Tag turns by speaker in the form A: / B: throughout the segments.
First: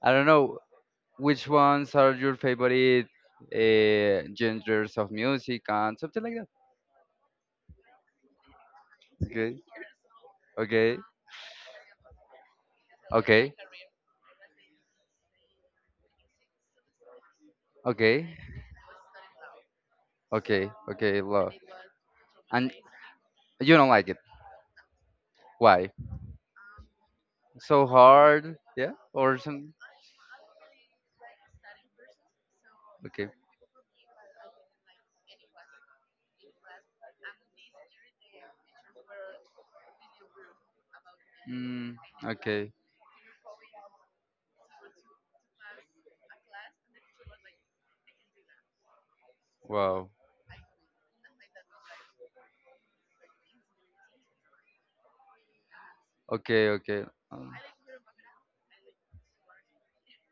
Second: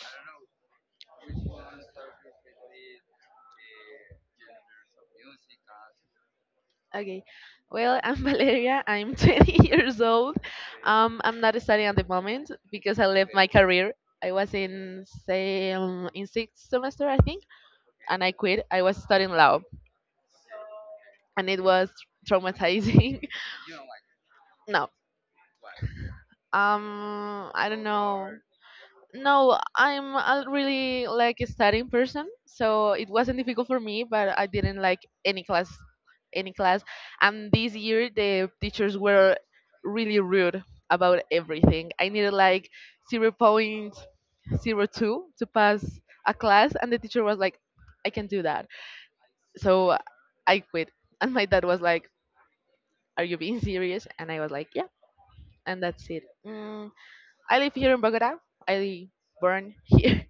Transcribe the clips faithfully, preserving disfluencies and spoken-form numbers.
A: I don't know which ones are your favorite uh, genres of music and something like that.
B: Okay. Well, I'm Valeria. I'm
A: Okay,
B: twenty years old.
A: okay,
B: Um, I'm not studying at the moment because I left my
A: okay,
B: career. I was in say um, in sixth semester, I think, and
A: okay,
B: I quit. I was studying law,
A: okay, okay.
B: and
A: Love,
B: it was
A: and
B: traumatizing.
A: you don't like it.
B: No,
A: Why?
B: um, I don't
A: So
B: know.
A: hard, yeah, or
B: No,
A: some.
B: I'm a really like a studying person, so it
A: Okay.
B: wasn't difficult for me, but I didn't like any class, any class. And this year the teachers were really rude about everything.
A: mm,
B: I needed like
A: okay.
B: zero point zero 0.02 to pass a class, and the teacher was like, "I can do that." So
A: Wow.
B: I quit, and my dad was like, "Are you being serious?" And I was like, "Yeah." And that's it.
A: Okay,
B: Mm,
A: okay. um,
B: I live here in Bogota. I born here.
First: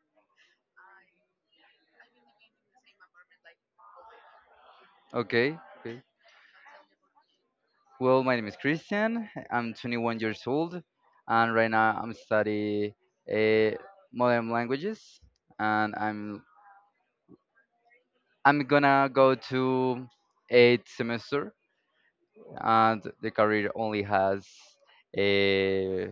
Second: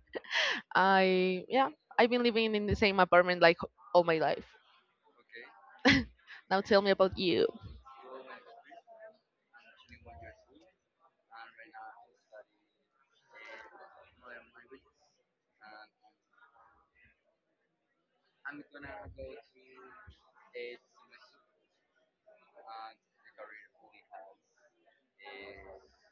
B: I yeah, I've been living in the same apartment like all my life.
A: okay, okay.
B: Now tell me about you.
A: Well, my name is Christian, I'm twenty-one years old, and right now I'm studying uh, modern languages, and i'm i'm gonna go to eighth semester, and the career only has uh,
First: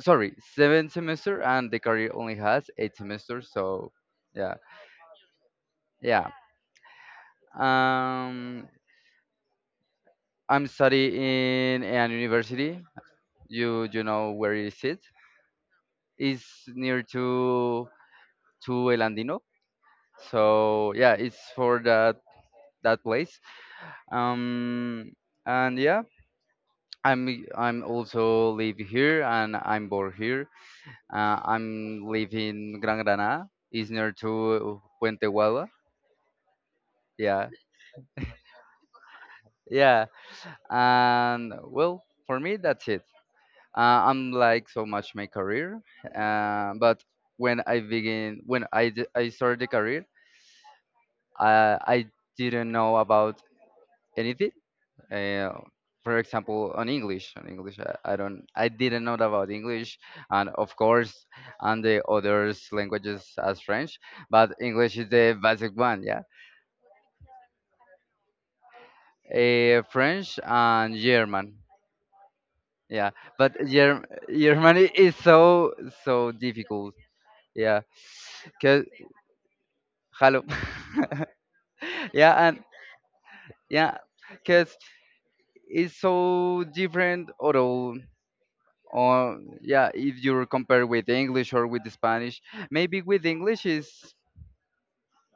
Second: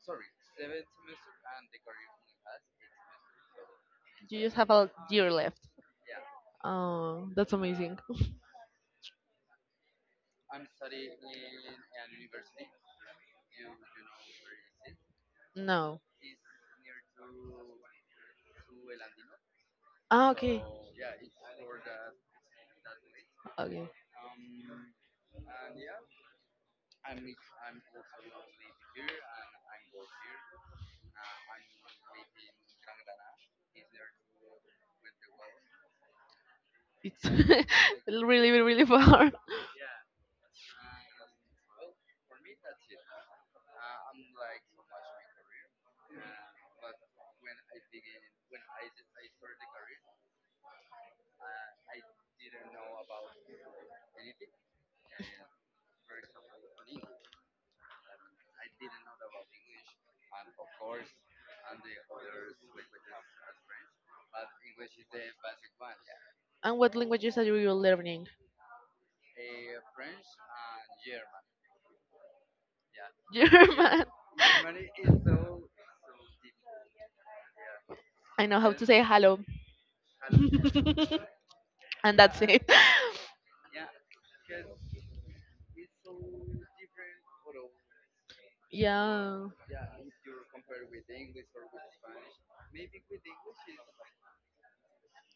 A: sorry, seven semester, and the career only has eight semesters. So,
B: You
A: yeah,
B: just have a year left.
A: yeah.
B: Oh, that's amazing.
A: Um, I'm studying in an university. You you know where is it?
B: No.
A: It's near to to El Andino.
B: Ah, okay.
A: So yeah, it's for that that place.
B: Okay.
A: Um, and yeah, I'm I'm also live here and I'm born here. Uh, I'm living Gran Granada. It's near to Puente Guava.
B: It's
A: Yeah,
B: really, really, really far.
A: yeah, and well, for me that's it. uh, I'm like so much my career, uh, but when I begin when I d- I started the career. uh, I didn't know about anything. uh, for example, on english, on english I, I don't i didn't know about english, and of course, and the others languages as french, but english is the basic one, yeah.
B: And what languages are you learning?
A: Uh, french and german, yeah. But
B: German.
A: Germ- germany is so so difficult, yeah.
B: I know how
A: Because
B: to say hello.
A: hello.
B: And
A: Yeah.
B: that's
A: And
B: it.
A: yeah, because it's so different, although. Or
B: Yeah.
A: yeah, if you compare with english or with spanish, maybe with english is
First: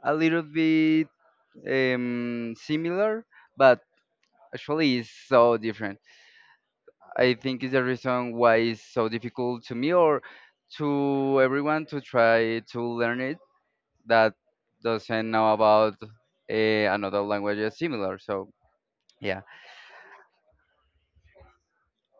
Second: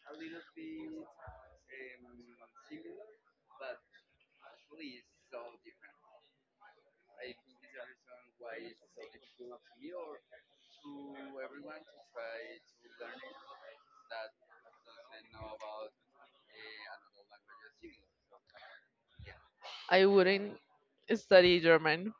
A: a little bit um, similar, but actually it's so different. I think is the reason why it's so difficult to me, or to everyone to try to learn it, that doesn't know about uh, another language is similar. So yeah.
B: I wouldn't study German.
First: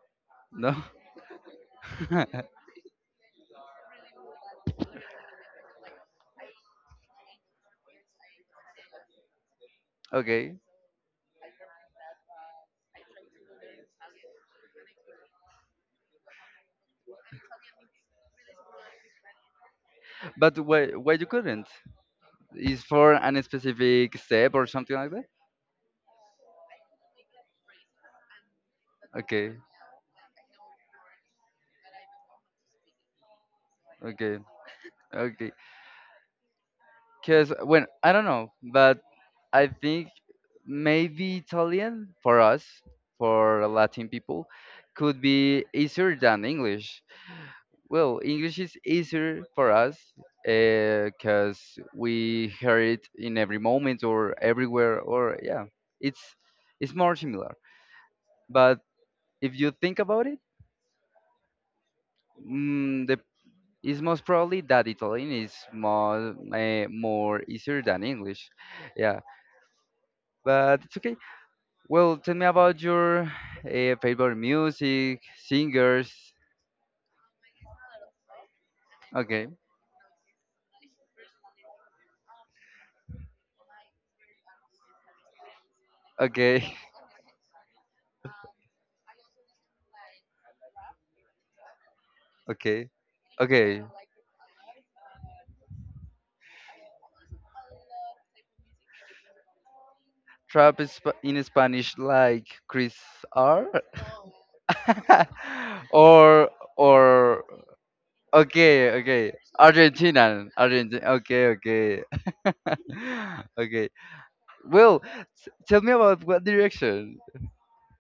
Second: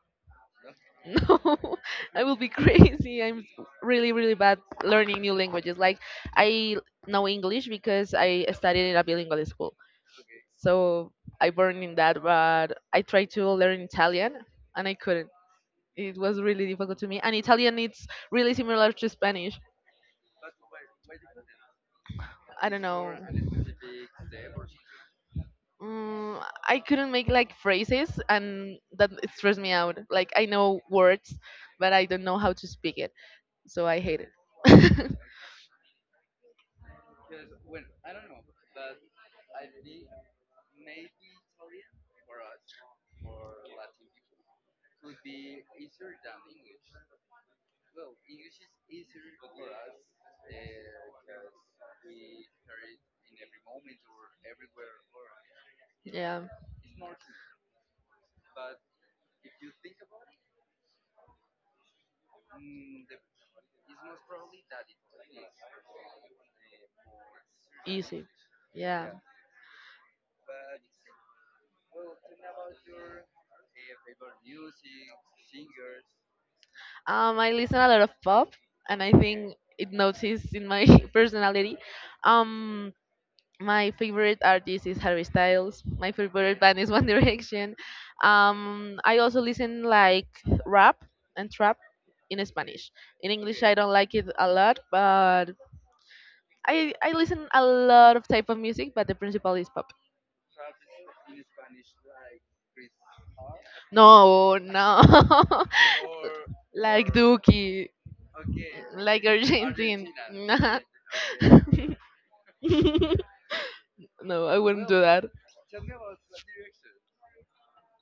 A: No.
B: No, I will be crazy. I'm really, really bad learning new languages. Like, I know English because I studied in a bilingual school.
A: Okay.
B: So I burned in that, but I tried to learn Italian and I couldn't. It was really difficult to me. And Italian, it's really similar to Spanish.
A: But why why you couldn't?
B: I don't
A: Is for
B: know.
A: an specific step or something like that?
B: Mm, I couldn't make like phrases, and that it
A: Okay,
B: stressed me out. Like, I know words, but I don't know how to speak it. So I hate
A: okay,
B: it.
A: okay. Cause when I don't know, but I think maybe Italian for us, for Latin people, could be easier than English. Well, English is easier for us because we hear it in every moment or everywhere, or yeah, it's
B: Yeah.
A: it's more similar. But if you think about it, mm, the it's most probably that Italian is more uh, more easier than
B: Easy.
A: English.
B: Yeah.
A: Yeah, but it's okay. Well, tell me about your uh, favorite music, singers.
B: Um, I listen a lot of pop, and I
A: Okay,
B: think it noticed in my personality. Um, my favorite artist is Harry Styles. My favorite
A: okay,
B: band is One Direction. Um, I also listen like rap and trap in
A: okay,
B: Spanish. In English, I
A: okay.
B: don't like it a lot, but I I listen a lot of type of music, but the principal is pop.
A: Trap is sp- in Spanish like Chris R.
B: No, no,
A: Or.
B: like
A: or
B: Dookie,
A: okay,
B: like
A: okay.
B: Argentine.
A: Argentinian
B: Nah.
A: Argentin okay, okay. Okay.
B: No, I wouldn't do
A: Well,
B: that.
A: s- tell me about what direction.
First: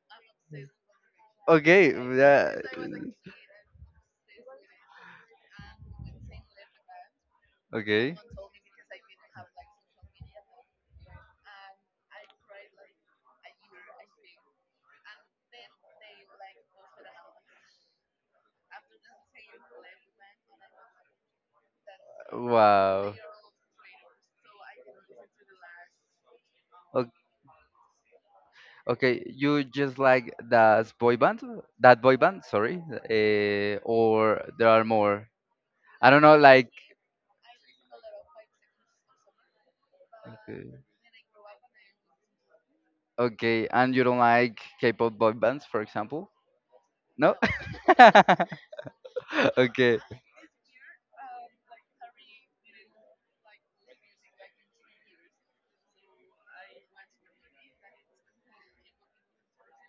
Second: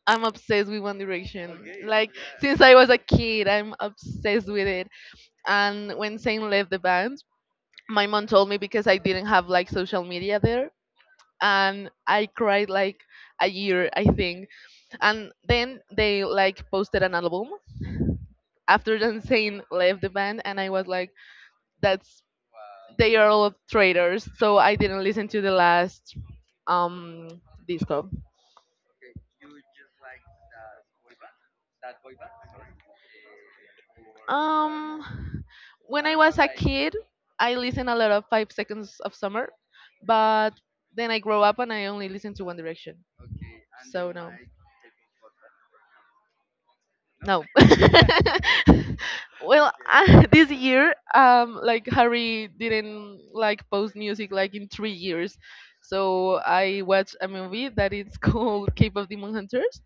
B: I'm obsessed with One Direction.
A: Okay,
B: Like
A: yeah.
B: since I was a kid, I'm obsessed with it. And when Zayn left the band, my
A: Okay.
B: mom told me because I didn't have like social media there, and I cried like a year, I think. And then they like posted an album after Dancing left the band, and I was like, that's
A: Wow.
B: they are all traitors. So I didn't listen to the last um disco.
A: Okay, you just like that boy band, that boy band, sorry, uh, or there are more.
B: Um,
A: I
B: when I
A: don't know,
B: was a
A: like.
B: kid, I listened a lot of Five Seconds of Summer, but
A: Okay,
B: then I grow up and I only listen to One Direction.
A: okay, and you
B: So
A: don't
B: no.
A: like K-pop boy bands, for example? No.
B: No. Well,
A: Okay.
B: uh, this year, um, like Harry didn't like post music like in three years, so I watched a movie that is called Cave of Demon Hunters,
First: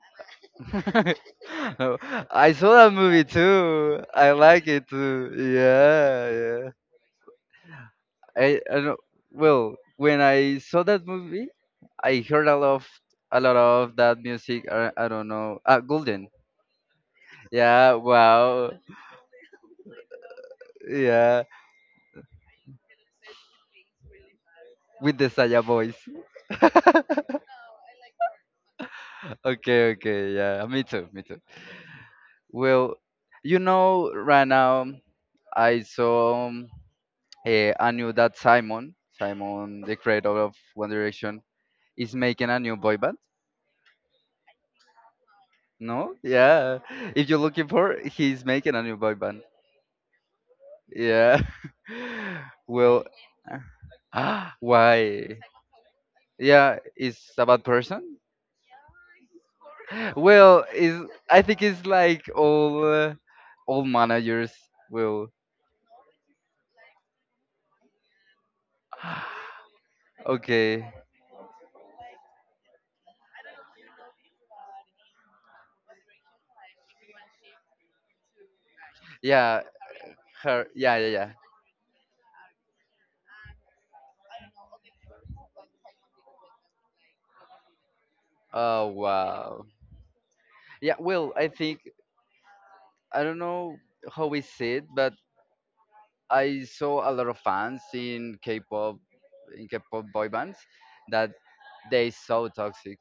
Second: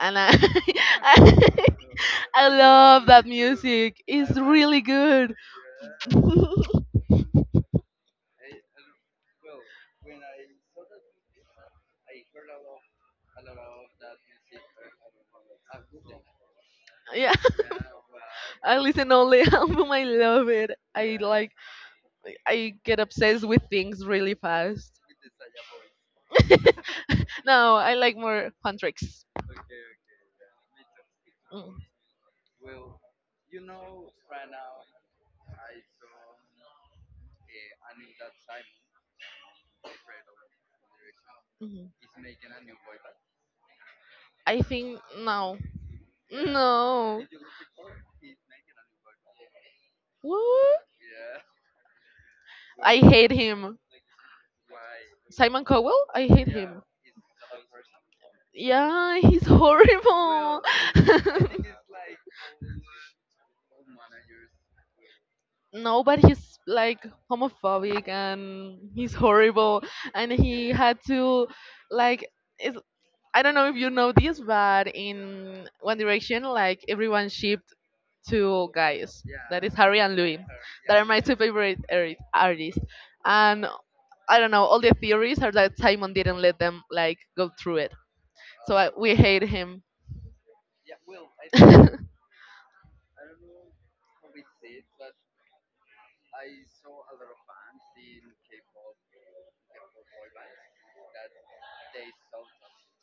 B: and I, I,
A: No,
B: I
A: I saw that
B: love
A: movie
B: that music.
A: too. I
B: It's
A: like
B: really
A: it too.
B: good.
A: Yeah, yeah. I, I don't, well, when I saw that movie, I heard a lot of, a lot of that music. I, I don't know. Uh, Golden.
B: Yeah,
A: Yeah. Wow.
B: I listen all the album. I love it. I
A: Yeah.
B: like. I get obsessed with things really fast.
A: With the Saya voice.
B: No, I like more fun tricks.
A: Okay. Okay. Yeah. Me too. Me too.
B: Mm,
A: Well, you know, right now I saw, um, eh, I knew that Simon, Simon, the creator of One Direction,
B: mhm.
A: is making a new boy band.
B: I think no,
A: No? Yeah.
B: no.
A: If you're looking for, he's making a new boy band.
B: What?
A: Yeah.
B: I
A: Well.
B: hate him.
A: Why?
B: Simon Cowell. I hate
A: Yeah,
B: him.
A: is a bad person.
B: Yeah, he's horrible.
A: Well, is, I think it's like all uh, all managers will.
B: No, but he's like homophobic and he's horrible. And he
A: Okay,
B: had to like. It's, I don't know if you know this, but in One Direction, like everyone ship two guys. Yeah.
A: yeah,
B: That is Harry and Louis.
A: her,
B: That
A: yeah,
B: are
A: yeah,
B: my
A: yeah.
B: two favorite arti- artists. And I don't know, all the theories are that Simon didn't let them like go through it. So
A: Oh,
B: I, we hate
A: wow.
B: him.
A: Yeah. Well, I think, I don't know how we see it, but I saw a lot of fans in k-pop, in k-pop boy bands, that they so toxic.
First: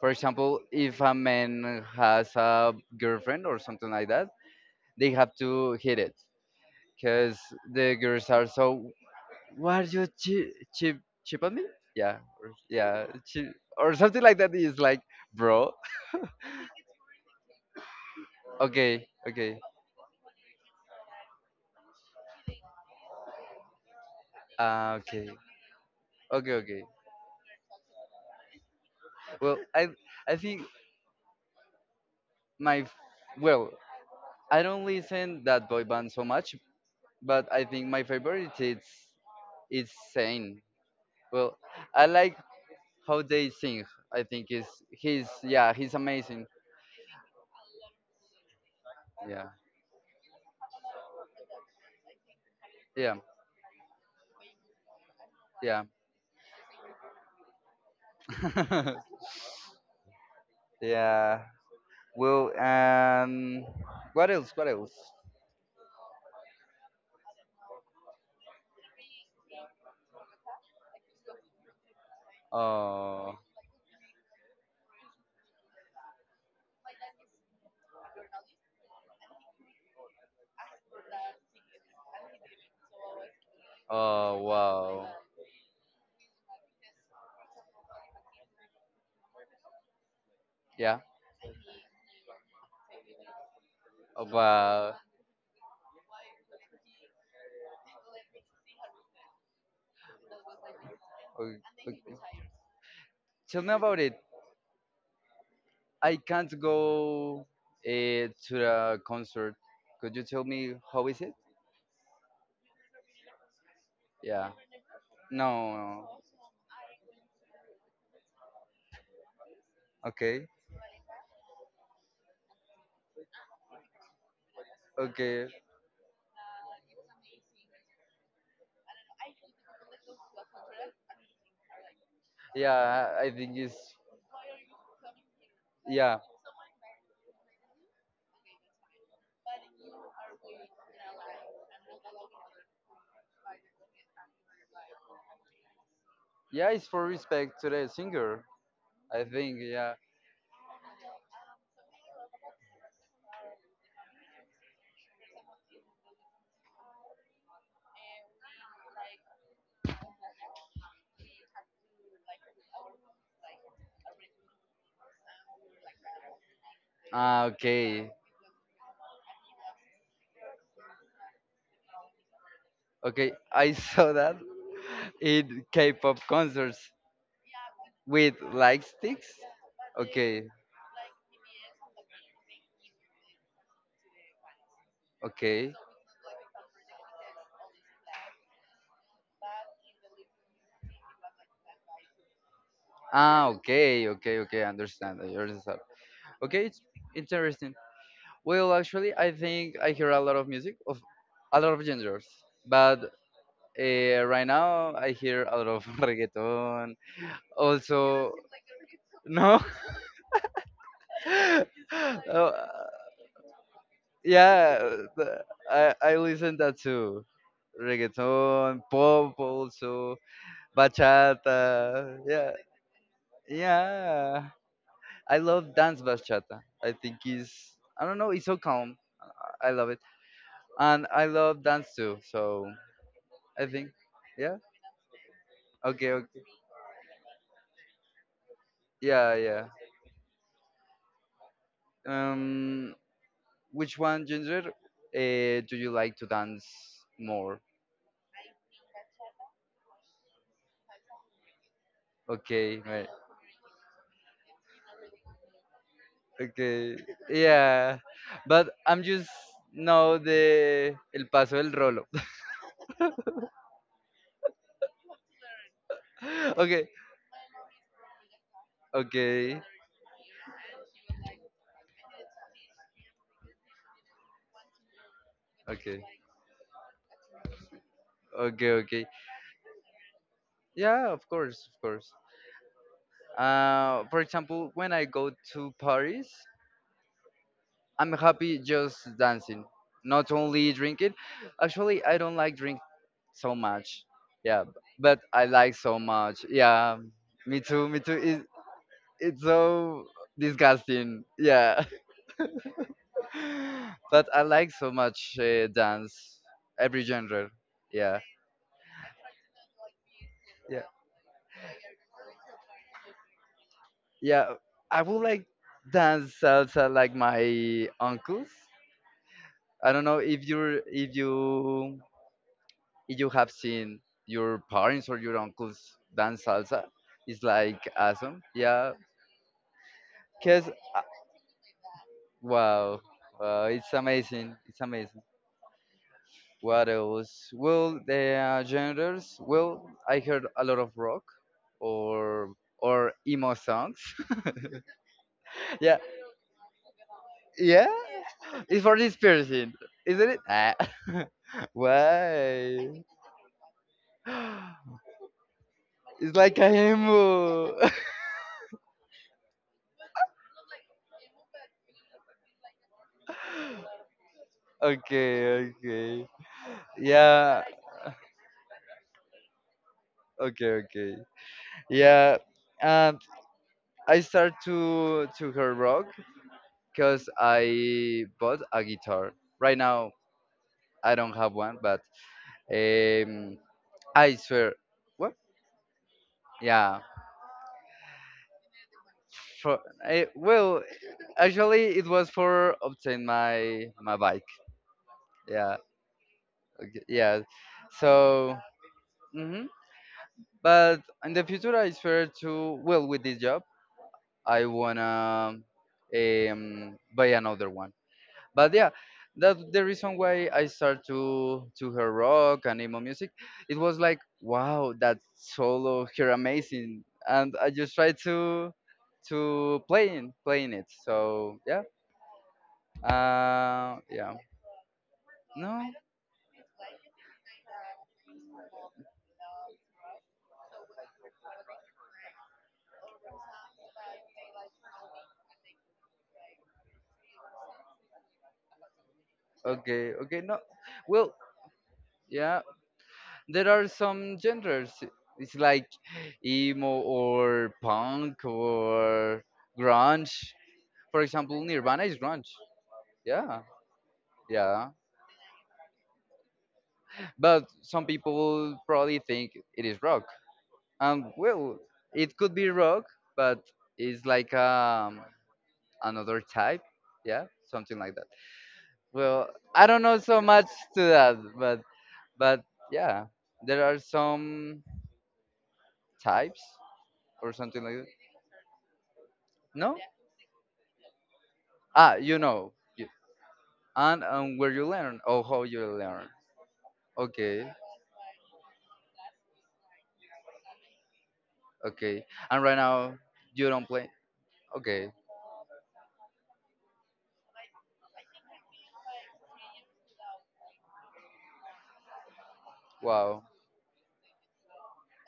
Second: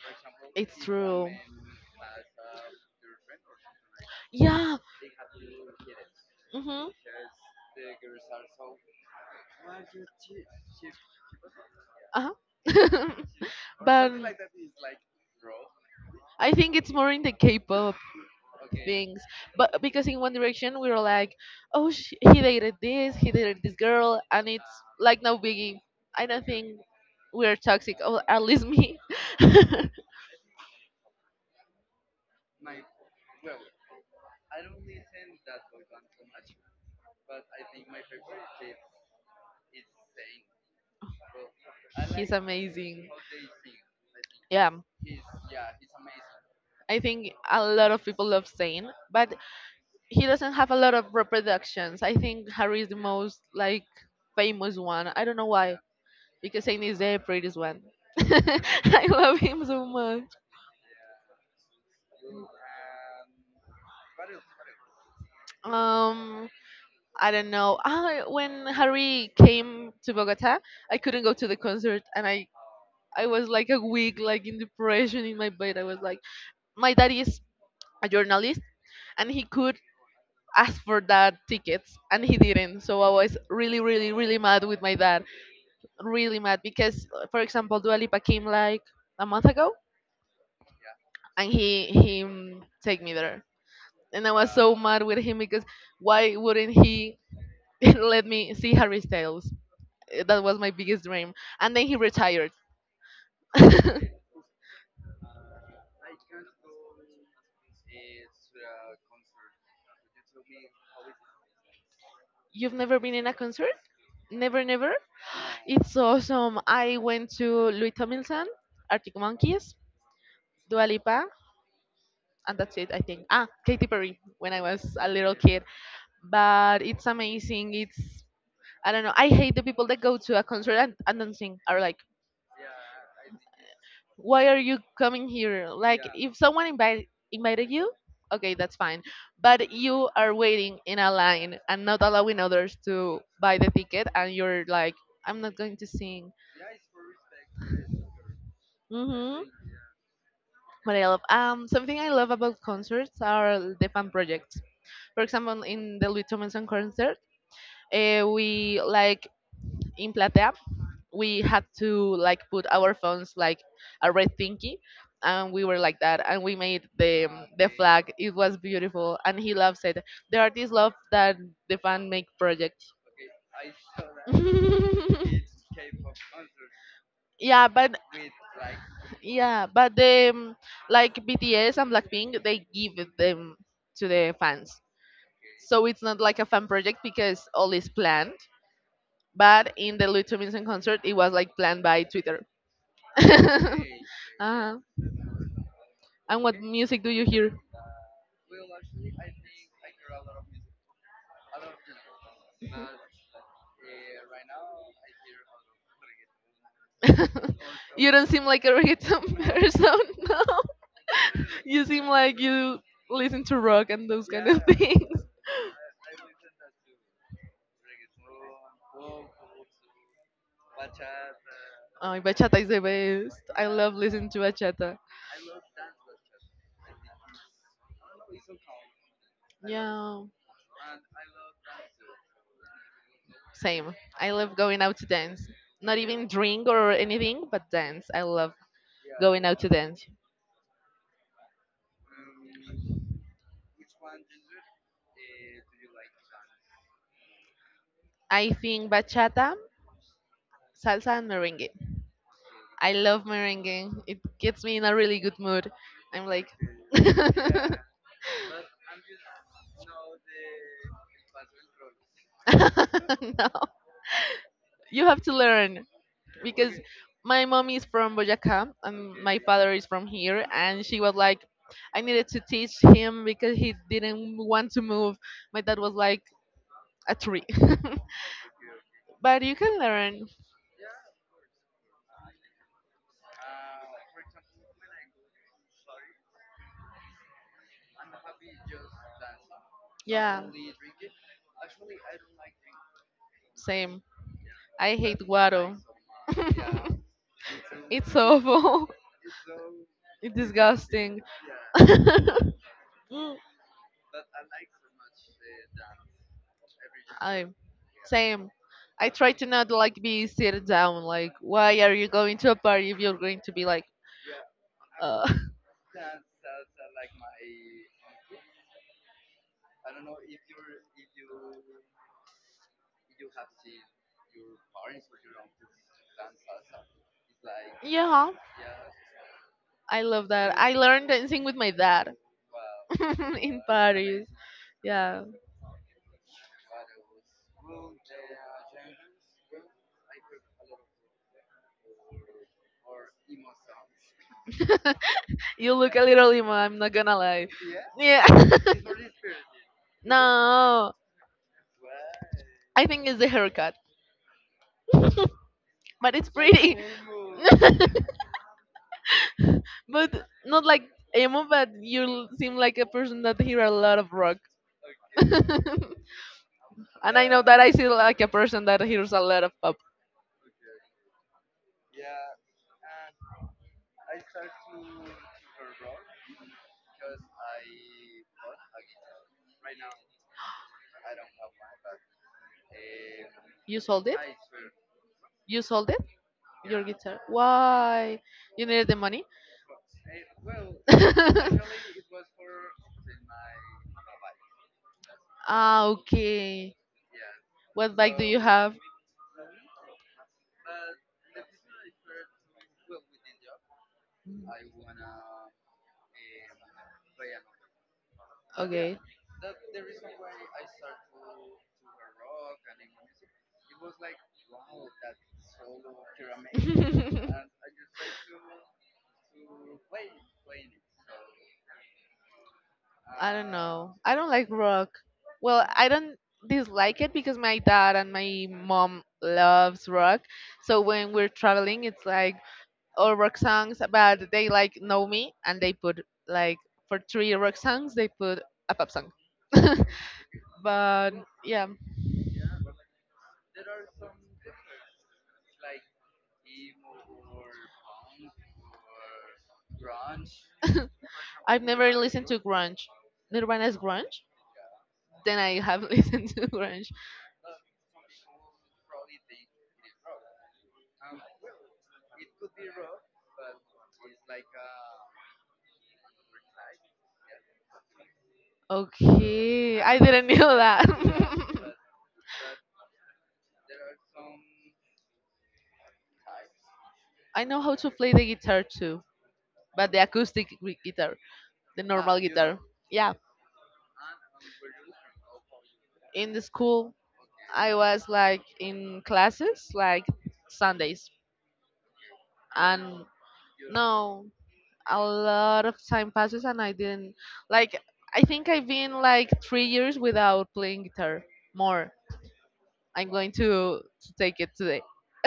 A: For example,
B: It's
A: if a
B: true.
A: man has a girlfriend or something like that,
B: Yeah.
A: they have to hit it
B: Hmm.
A: because the girls are so. Why are you cheap cheap cheap on me, yeah,
B: Uh-huh.
A: or, yeah, cheap, or
B: But
A: something like that, is like bro.
B: I think it's more in the K-pop
A: Okay,
B: things.
A: okay.
B: But because in One Direction we were like, oh, sh- he dated this, he dated this girl, and it's
A: Uh,
B: like
A: okay,
B: no biggie. I don't
A: okay,
B: think
A: okay.
B: we're toxic, or at least me.
A: Well, i i think, my f- well, I don't listen that boy band so much, but I think my favorite is, is Sane. Well, I
B: He's
A: like
B: amazing.
A: how they sing. I think is
B: Yeah,
A: he's, yeah, he's amazing.
B: I think a lot of people love Zayn, but
A: Yeah,
B: he doesn't have a lot of reproductions. I think Harry is the
A: yeah,
B: most like famous one. I don't know why,
A: yeah.
B: because Zayn is the prettiest one. I love him so much.
A: Yeah. Well, and what else? What else?
B: Um, I don't know. I, when Harry came to Bogota, I couldn't go to the concert, and I I
A: Oh,
B: was like a week like in depression in my bed. I was like, my dad is a journalist, and he could ask for that tickets, and he didn't. So I was really, really,
A: oh,
B: really mad with my
A: wow.
B: dad. Really mad because, uh, for example, Dua Lipa came like a month ago,
A: Yeah.
B: and he he mm, take me there,
A: Oh,
B: and I was so
A: wow.
B: mad with him because why wouldn't he let me see Harry Styles? Eh, That was my biggest dream.
A: Okay.
B: And then he
A: Okay.
B: retired.
A: Tell me about it. I can't go uh, to the concert. Could you tell me how is it?
B: You've never been in a concert?
A: Yeah.
B: Never, never.
A: No,
B: It's
A: no.
B: awesome. I went to Louis Tomlinson, Arctic Monkeys,
A: Okay.
B: Dua Lipa, and that's it, I think. Ah, Katy Perry when I was a little
A: Okay.
B: kid. But it's amazing. It's I don't know. I hate the people that go to a concert and, and don't sing. Are like,
A: Yeah, I think it's,
B: why are you coming here? Like,
A: yeah.
B: yeah. If someone invite, invited you, okay, that's fine. But you are waiting in a line and not allowing others to buy the ticket, and you're like, I'm not going to sing.
A: Yeah, it's for respect to the singer. I
B: Hmm.
A: think. Yeah.
B: What I love, um, something I love about concerts are the fan projects. For example, in the Louis Tomlinson concert, uh, we like in Platea we had to like put our phones like a red thingy and we were like that and we made the
A: Ah,
B: the
A: okay.
B: flag. It was beautiful and he loves it. The artist love that, the fan make project.
A: Okay. I saw that. In K-pop concerts,
B: Yeah, but
A: with light sticks?
B: yeah, but the
A: Okay,
B: um, like BTS and Blackpink, they give it them to the fans,
A: okay.
B: so it's not like a fan project because all is planned, but in the Louis Tomlinson concert it was like planned by Twitter.
A: Ah, okay, okay, okay. I
B: uh,
A: understand. I understand.
B: and what
A: Okay, it's
B: music do you hear?
A: interesting. Well, actually, I think I hear a lot of music of a lot of genres, but uh, right now I hear a lot of reggaeton.
B: You don't
A: Also.
B: seem like a reggaeton
A: No.
B: person, no. You seem like
A: Oh,
B: you listen to rock and those kind of
A: yeah.
B: things.
A: the- I I listen that too. Reggaeton, pop also. Bachata.
B: Oh,
A: Yeah.
B: bachata is the best. I love listening to
A: Yeah.
B: bachata.
A: I love dance bachata. I think it's, I don't know, it's so calm. I love it.
B: Yeah,
A: And I love dance too. So I think,
B: same. I
A: yeah.
B: love going out to dance. Not
A: Okay,
B: even
A: okay.
B: drink or anything, but dance. I love
A: Yeah,
B: going out
A: yeah.
B: to dance.
A: Um which one ginger uh, do you like to dance more?
B: I think bachata, salsa, and merengue.
A: Okay,
B: I
A: right.
B: love merengue. It gets me in a really good mood. I'm like,
A: Okay. Yeah. But I'm just know the el paso del rolo.
B: no, you have to learn because
A: Okay.
B: my mom is from Boyacá and my
A: Okay.
B: father is from here, and she was like, I needed to teach him because he didn't want to move. My dad was
A: Okay.
B: like a tree,
A: Okay, okay.
B: but you can learn.
A: Yeah, of course, of course. Uh, for example, when I go to Paris, I'm happy just dancing, not
B: Yeah,
A: only drinking. Actually, I don't like drink so
B: same.
A: much. Yeah, b-
B: I hate
A: but I like
B: guaro.
A: so much. Yeah, me too, me
B: It's
A: too. It,
B: awful.
A: it's so
B: It's disgusting.
A: disgusting. Yeah, but I like so much uh, dance, every
B: I
A: genre. Yeah,
B: same. I try to not like be sit
A: yeah,
B: down. Like, why are you going to a party if you're going to be like,
A: yeah. I would
B: uh,
A: like dance salsa like my uncles. I don't know if you're, if you if you have seen your parents or your uncles dance salsa. It's like
B: yeah.
A: awesome. Yeah,
B: I love that.
A: cause
B: I
A: uh,
B: learned dancing with my dad
A: wow,
B: in
A: wow, it's
B: Paris.
A: amazing. It's amazing.
B: Yeah.
A: What else? Well, the uh, genres. Well, I heard a lot of rock, or or emo songs.
B: You look
A: Yeah,
B: a little emo, I'm not gonna lie.
A: yeah.
B: Yeah.
A: It's for this person, isn't it? Ah.
B: No. I
A: Why?
B: think it's the haircut. But it's
A: It's like a
B: pretty.
A: emo.
B: But not like emo, but you l- seem like a person that hear a lot of rock.
A: Okay,
B: And
A: okay.
B: I know that
A: Yeah,
B: I seem like a person that hears a lot of pop.
A: okay, okay. Yeah, um, I start to to her rock because I bought a guitar. Right now, I don't have one, but um,
B: You sold it?
A: I swear, what?
B: You sold it? Your
A: Yeah.
B: guitar? Why? You needed the money?
A: For, eh, well, actually, it was for obtain my my bike. Yeah,
B: Ah, okay.
A: okay, yeah.
B: What bike do you
A: So,
B: have?
A: mhm. But in the future, I swear to, well, with this job, I wanna um, buy another one. But yeah,
B: Okay.
A: that's the reason why I started to to her rock and emo music. It was like, wow, that solo here amazing, and I just tried to to playing playing it. So yeah,
B: I don't know.
A: uh,
B: I don't
A: yeah,
B: like rock. Well,
A: no,
B: I don't dislike it because my dad and my mom loves rock. So when we're traveling, it's like all rock songs, but they like know me and they put like for three rock songs, they put a pop song.
A: okay, okay, no,
B: But
A: well,
B: yeah,
A: yeah, there are some genders. It's like emo, or punk, or grunge. For
B: I've
A: example,
B: never
A: Nirvana is
B: listened to
A: grunge.
B: grunge.
A: Yeah,
B: Nirvana is grunge.
A: yeah.
B: Then I have listened to grunge.
A: But some people probably think it is rock. Um, well, it could be rock, but it's like um another type. Yeah, something like that. Well,
B: Okay,
A: I
B: I
A: don't know
B: didn't
A: so
B: know
A: much
B: that.
A: to that, but but yeah, there are some types,
B: I
A: or
B: know how
A: something
B: to
A: like that.
B: play the guitar too, but
A: No?
B: the acoustic gui- guitar, the
A: Ah,
B: normal
A: you
B: guitar.
A: know,
B: Yeah,
A: and um, where you learn, or how you learn.
B: in the school,
A: Okay,
B: I was like in classes, like Sundays,
A: okay. And right
B: and
A: now you don't play.
B: no, a
A: Okay.
B: lot of time passes, and I didn't like. I think I've been like three years without playing guitar. More, I'm going
A: Wow.
B: to to take it today.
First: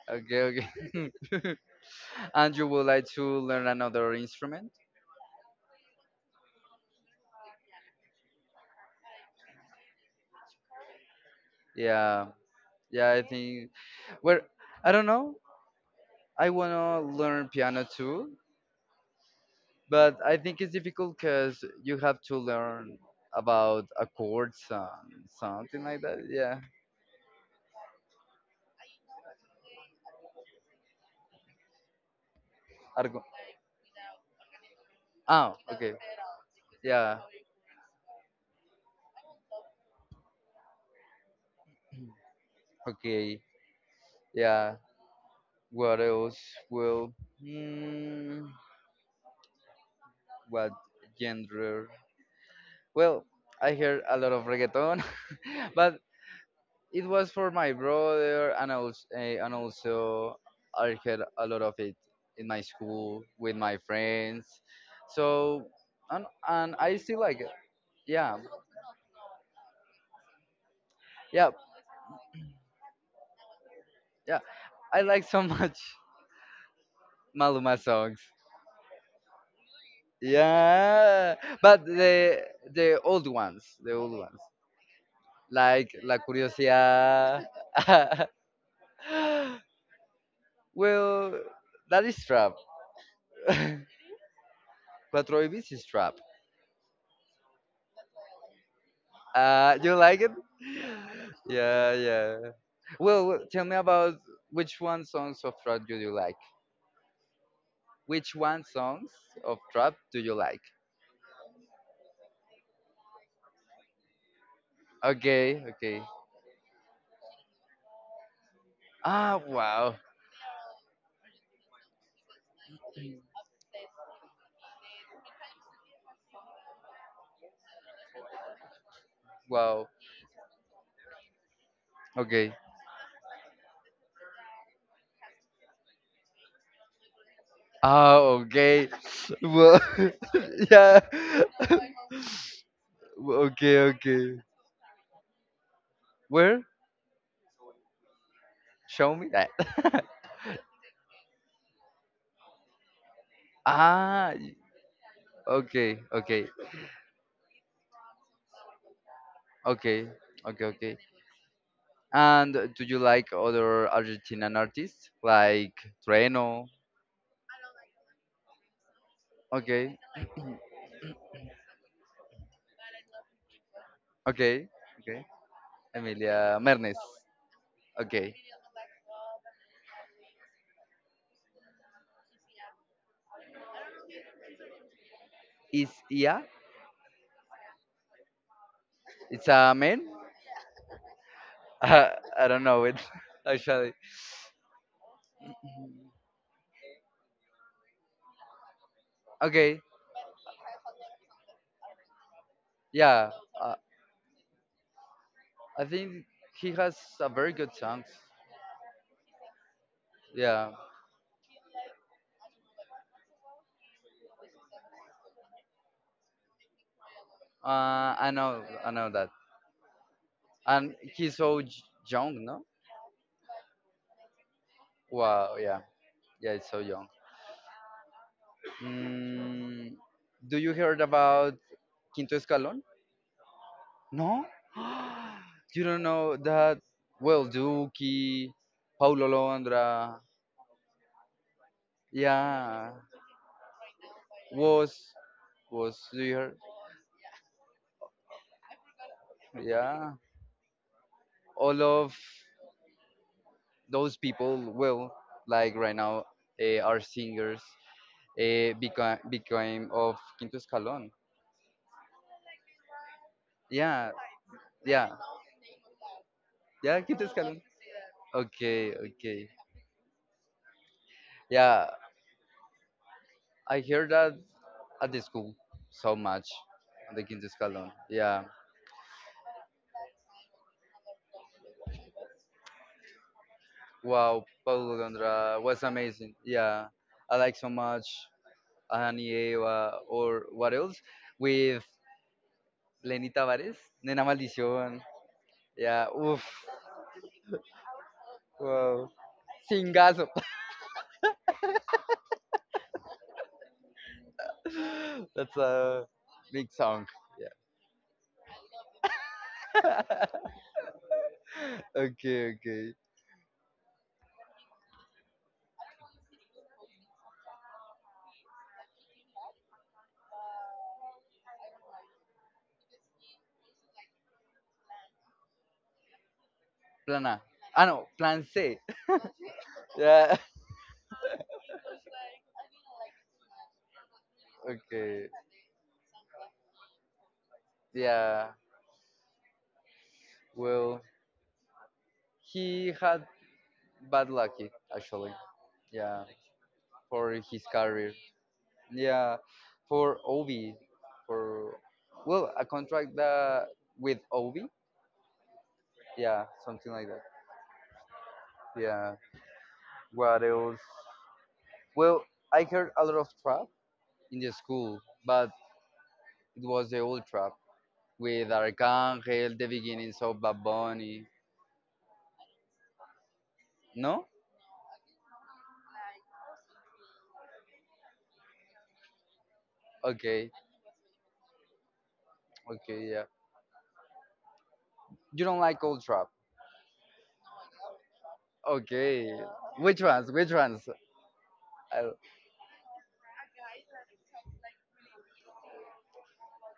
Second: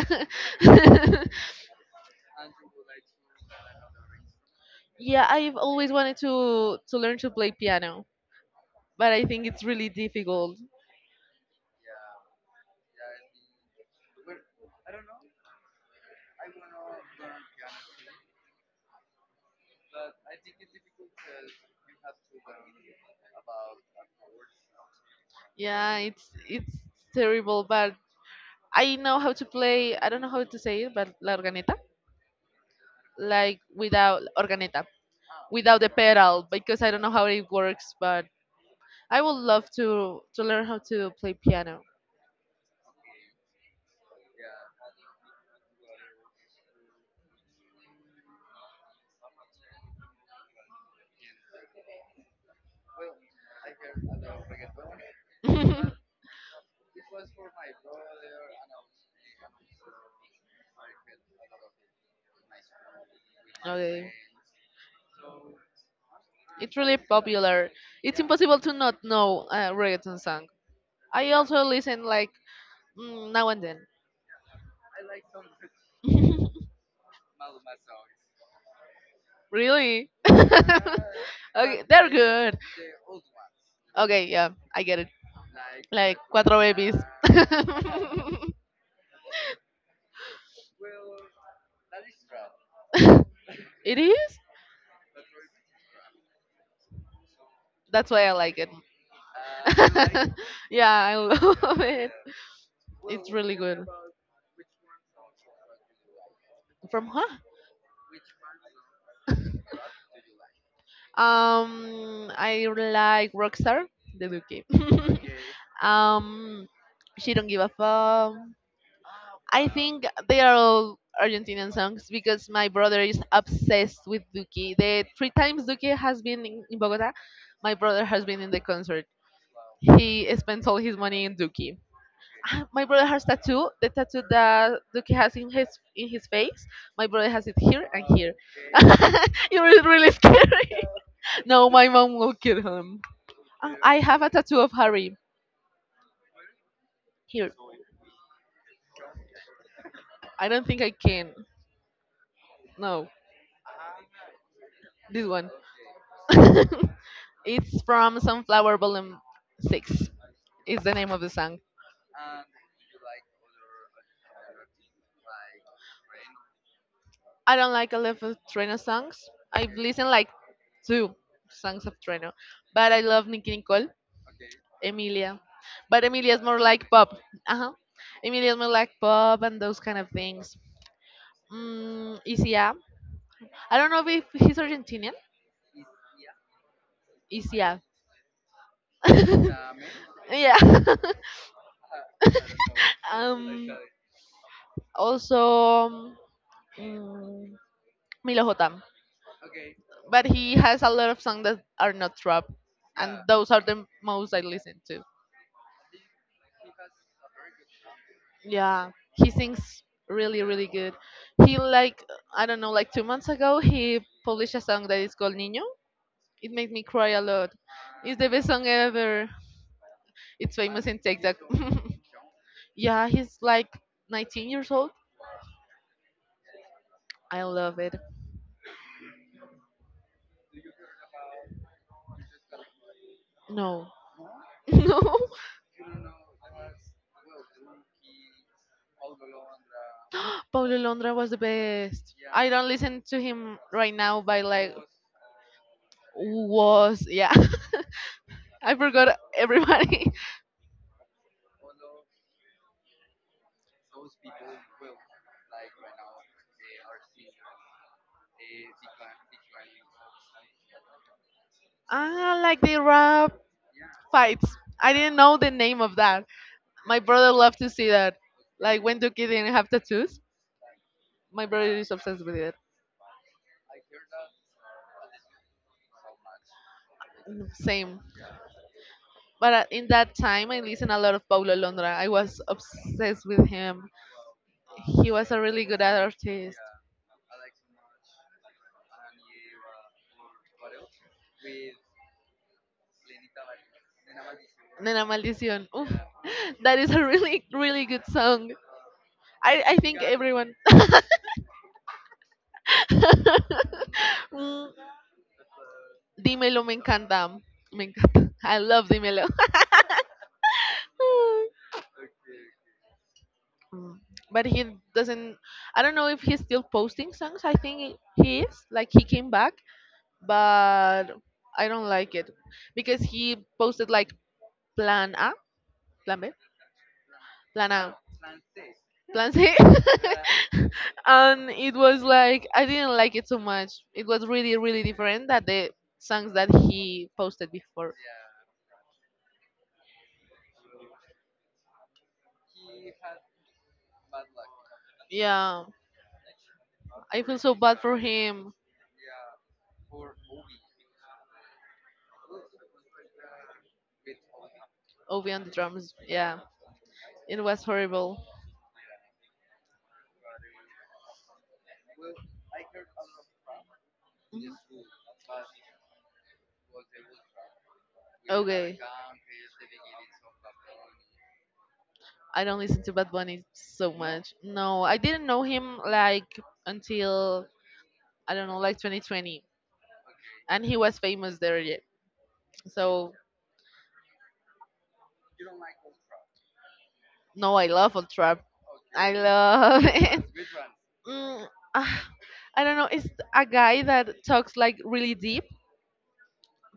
A: Okay, okay. And you would like to learn another instrument?
B: Yeah, I've always wanted to to learn to play piano, but I think it's really difficult.
A: Yeah, yeah. I think. Well, I don't know. I wanna learn piano too, but I think it's difficult because you have to learn about accords and something
B: Yeah,
A: like that.
B: it's
A: Yeah.
B: it's terrible, but I know how to play. I don't know how to say it, but la organeta,
A: Argo-
B: like without organeta,
A: oh,
B: without the
A: okay.
B: pedal, because I don't know
A: Yeah.
B: how it works. But I would love to to learn how to play piano.
A: Okay. Yeah. What else? Well, hmm, what genre? Well, I hear a lot of reggaeton, but it was for my brother, and also, and also I had a lot of it in my school with my
B: Okay.
A: friends. So, and and
B: It's
A: I
B: really
A: still like it.
B: popular. It's
A: Yeah,
B: impossible to not know a reggaeton song. I
A: yeah,
B: also listen like mm, now and then.
A: yeah. I like so much Maluma songs.
B: Really?
A: Yeah, but
B: Okay, they're
A: the
B: good.
A: the old ones, the old
B: Okay,
A: ones,
B: yeah, I get it.
A: like La
B: Like Cuatro Babies.
A: Curiosidad. Well, that is trap.
B: It is?
A: Cuatro Ibis is trap.
B: That's why I like it.
A: Uh, you like it?
B: Yeah, I love
A: Yeah,
B: it.
A: yeah. Well,
B: It's
A: well,
B: really
A: tell me
B: good.
A: about which one songs of trap do you like?
B: From who?
A: Which one songs of trap do you like?
B: Um, I like Rockstar, the Duki.
A: Okay, okay.
B: um, she don't give a fuck.
A: Ah,
B: I
A: wow,
B: think they are all Argentinian songs because my brother is obsessed with Duki. The three times Duki has been in, in Bogota, my brother has been in the concert.
A: wow.
B: He spends all his money in Duki.
A: Okay.
B: My brother has tattoo. The tattoo that Duki has in his in his face, my brother has it here and
A: Ah,
B: here.
A: okay.
B: Okay, it
A: Well,
B: was really scary.
A: yeah.
B: No, my mom will kill him. Uh,
A: Okay,
B: I have a
A: okay.
B: tattoo of Harry
A: Where?
B: here.
A: Show me that.
B: I don't think I can. No,
A: Ah, y-
B: this one.
A: okay, okay,
B: It's from Sunflower Volume six.
A: okay, okay,
B: Is the
A: okay.
B: name of the song.
A: And do you like other Argentinian artists like Trueno?
B: I don't like a lot of Treno songs. I've
A: Okay,
B: listened like two songs of Treno, but I love Nicki Nicole,
A: okay, okay.
B: Emilia. But Emilia is
A: Emilia
B: more like
A: Mernes.
B: pop. Uh huh.
A: Okay.
B: Emilia is more like pop and those kind of things. Mm, Isia. I don't know if he's Argentinian.
A: Is, yeah?
B: Isia.
A: It's a man?
B: Yeah.
A: I don't know it
B: um,
A: actually.
B: Also, mm, Milo J.
A: Okay,
B: But he has a lot of songs that are not trap, and
A: yeah.
B: those are
A: Uh,
B: the most I listen to.
A: I think he has a very good songs.
B: Yeah, he sings really, really
A: Yeah.
B: good. He like I don't know, like two months ago, he published a song that is called Niño. It made me cry a lot.
A: Uh,
B: It's the
A: I
B: best
A: know,
B: song
A: I know
B: ever.
A: that.
B: It's famous
A: And
B: in
A: he's
B: TikTok.
A: so j- young, no?
B: Yeah, he's like nineteen years old.
A: Wow. Yeah. Yeah, it's so young.
B: I love it.
A: Mm, do you heard about Quinto Escalón?
B: No,
A: No?
B: no.
A: You don't know that? Well, Duki, Paulo Londra,
B: Paulo Londra was the best. I don't
A: yeah,
B: listen to him right now, but like
A: was, was, do you hear?
B: was, yeah. I forgot everybody.
A: Yeah, all of those people, well, like right now, uh, are singers, uh, became, became of Quinto Escalón.
B: Ah, like the rap
A: Yeah,
B: fights. I
A: yeah,
B: didn't know the name of that. My
A: yeah, Quinto
B: brother loved
A: Escalón.
B: to see that. Like
A: Okay,
B: when Duki
A: okay.
B: didn't have tattoos, my brother
A: Yeah,
B: is obsessed with it.
A: I hear that at the school so much, the Quinto Escalón.
B: Same.
A: Yeah.
B: But uh, in that time, I listened a lot of Paulo Londra. I was obsessed with him.
A: Wow, Paulo
B: He was a
A: Londra
B: really good
A: was amazing.
B: artist.
A: Yeah, I like so much Anieva or what else with Lenny Tavares, Nena Maldición.
B: Nena Maldición. Oof,
A: Yeah, oof,
B: that is a really, really good song.
A: wow,
B: I, I think Canta
A: Singazo.
B: everyone. Mm,
A: That's a
B: Dímelo
A: big
B: me
A: song.
B: encanta. Me encanta. I love Dímelo.
A: Yeah. Okay, okay.
B: Mm, but he doesn't. I don't know if he's still posting songs. I think he is. Like he came back, but I don't like it because he posted like Plan A, Plan B.
A: Plan A.
B: Plan
A: Ah
B: A.
A: no, Plan C.
B: Plan C.
A: Yeah.
B: And it was like I didn't like it so much. It was really, really
A: Okay.
B: different that the songs that he posted before.
A: Yeah. Well, he had bad luck actually.
B: Yeah.
A: Yeah,
B: I
A: for
B: feel so
A: his
B: bad for
A: career.
B: him.
A: Yeah, for Ovi, for well, a contract that with Ovi.
B: Ovi on the drums. Yeah.
A: Yeah, something like that.
B: It was horrible.
A: Yeah. What else? Well, I heard a lot of trap in the
B: Mhm.
A: school, but it was the old trap with
B: Okay.
A: Arcangel, the beginnings of Bad Bunny.
B: I don't listen to Bad Bunny so
A: No?
B: much. No, I didn't know him like until I don't know, like twenty twenty,
A: Okay.
B: and he was famous there yet.
A: Okay.
B: So
A: Yeah. You don't like old trap.
B: no, I love old trap. I
A: Okay.
B: love
A: Which
B: it.
A: ones? Which ones?
B: Mm, ah,
A: I,
B: I don't know. It's a guy that talks like really deep,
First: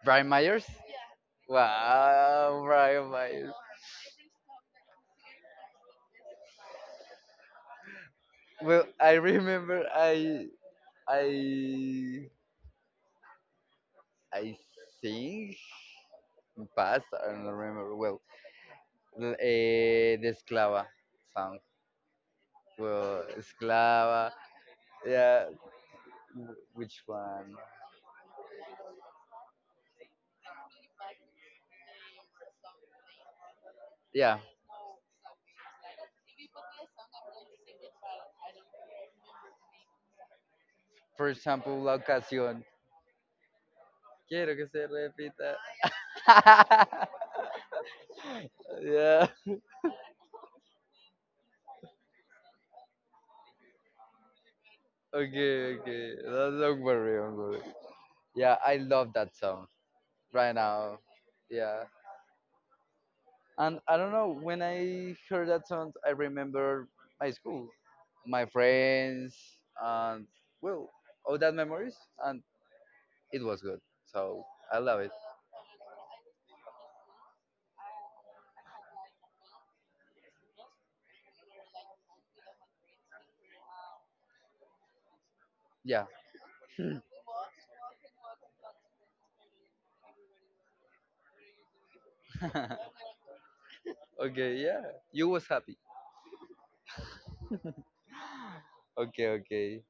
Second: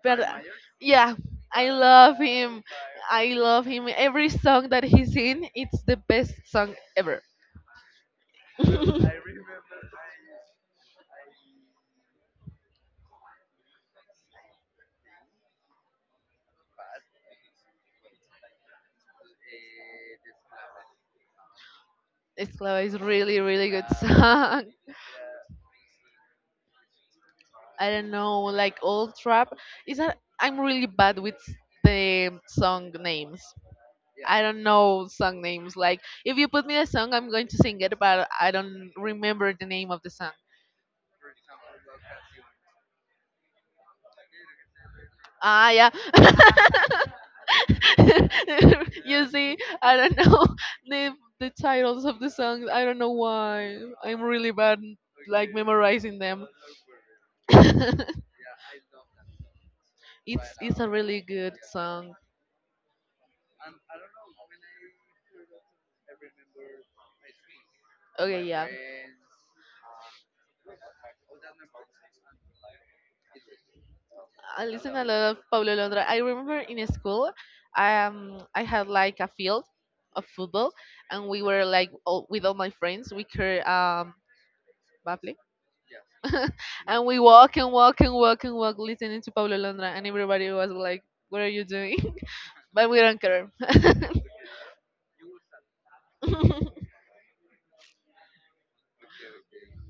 B: but
A: Brian
B: uh,
A: Myers.
B: yeah, I love
A: Wow,
B: him.
A: Brian
B: I
A: Myers.
B: love him. Every song that he's in, it's the best song ever.
A: Well, I
B: I
A: remember I I I think in past I don't remember well uh, the Esclava song.
B: Esclava is
A: Well,
B: really, really good
A: Esclava,
B: song.
A: yeah. w- Which one?
B: I don't know, like old trap. Is that I'm really bad with the song names.
A: Yeah.
B: I don't know song names. Like if you put me a song, I'm going to sing it, but I don't remember the name of the song.
A: For example, La Ocasión. Quiero que se repita.
B: Ah, yeah. You
A: Yeah.
B: see, I don't know the the titles of the songs. I don't know why. I'm really bad like
A: Okay,
B: memorizing
A: okay.
B: them.
A: That's not very.
B: it's
A: Yeah, I love that song right
B: it's a
A: now.
B: really good
A: Yeah.
B: song.
A: And I don't know, when I heard that song, I remember my school,
B: Okay,
A: my
B: yeah.
A: friends, and well, all that memories, and it was good. So
B: I
A: I
B: listen
A: love
B: a
A: it.
B: lot of Pablo Londra. I remember in school, um, I had like a field of football, and we were like all, with all my friends. We could um, Bubbly.
A: Yeah.
B: And we walk and walk and walk and walk listening to Pablo Londra and everybody was like, what are you doing? But we don't care.
A: Okay, yeah. You was happy. Okay, okay.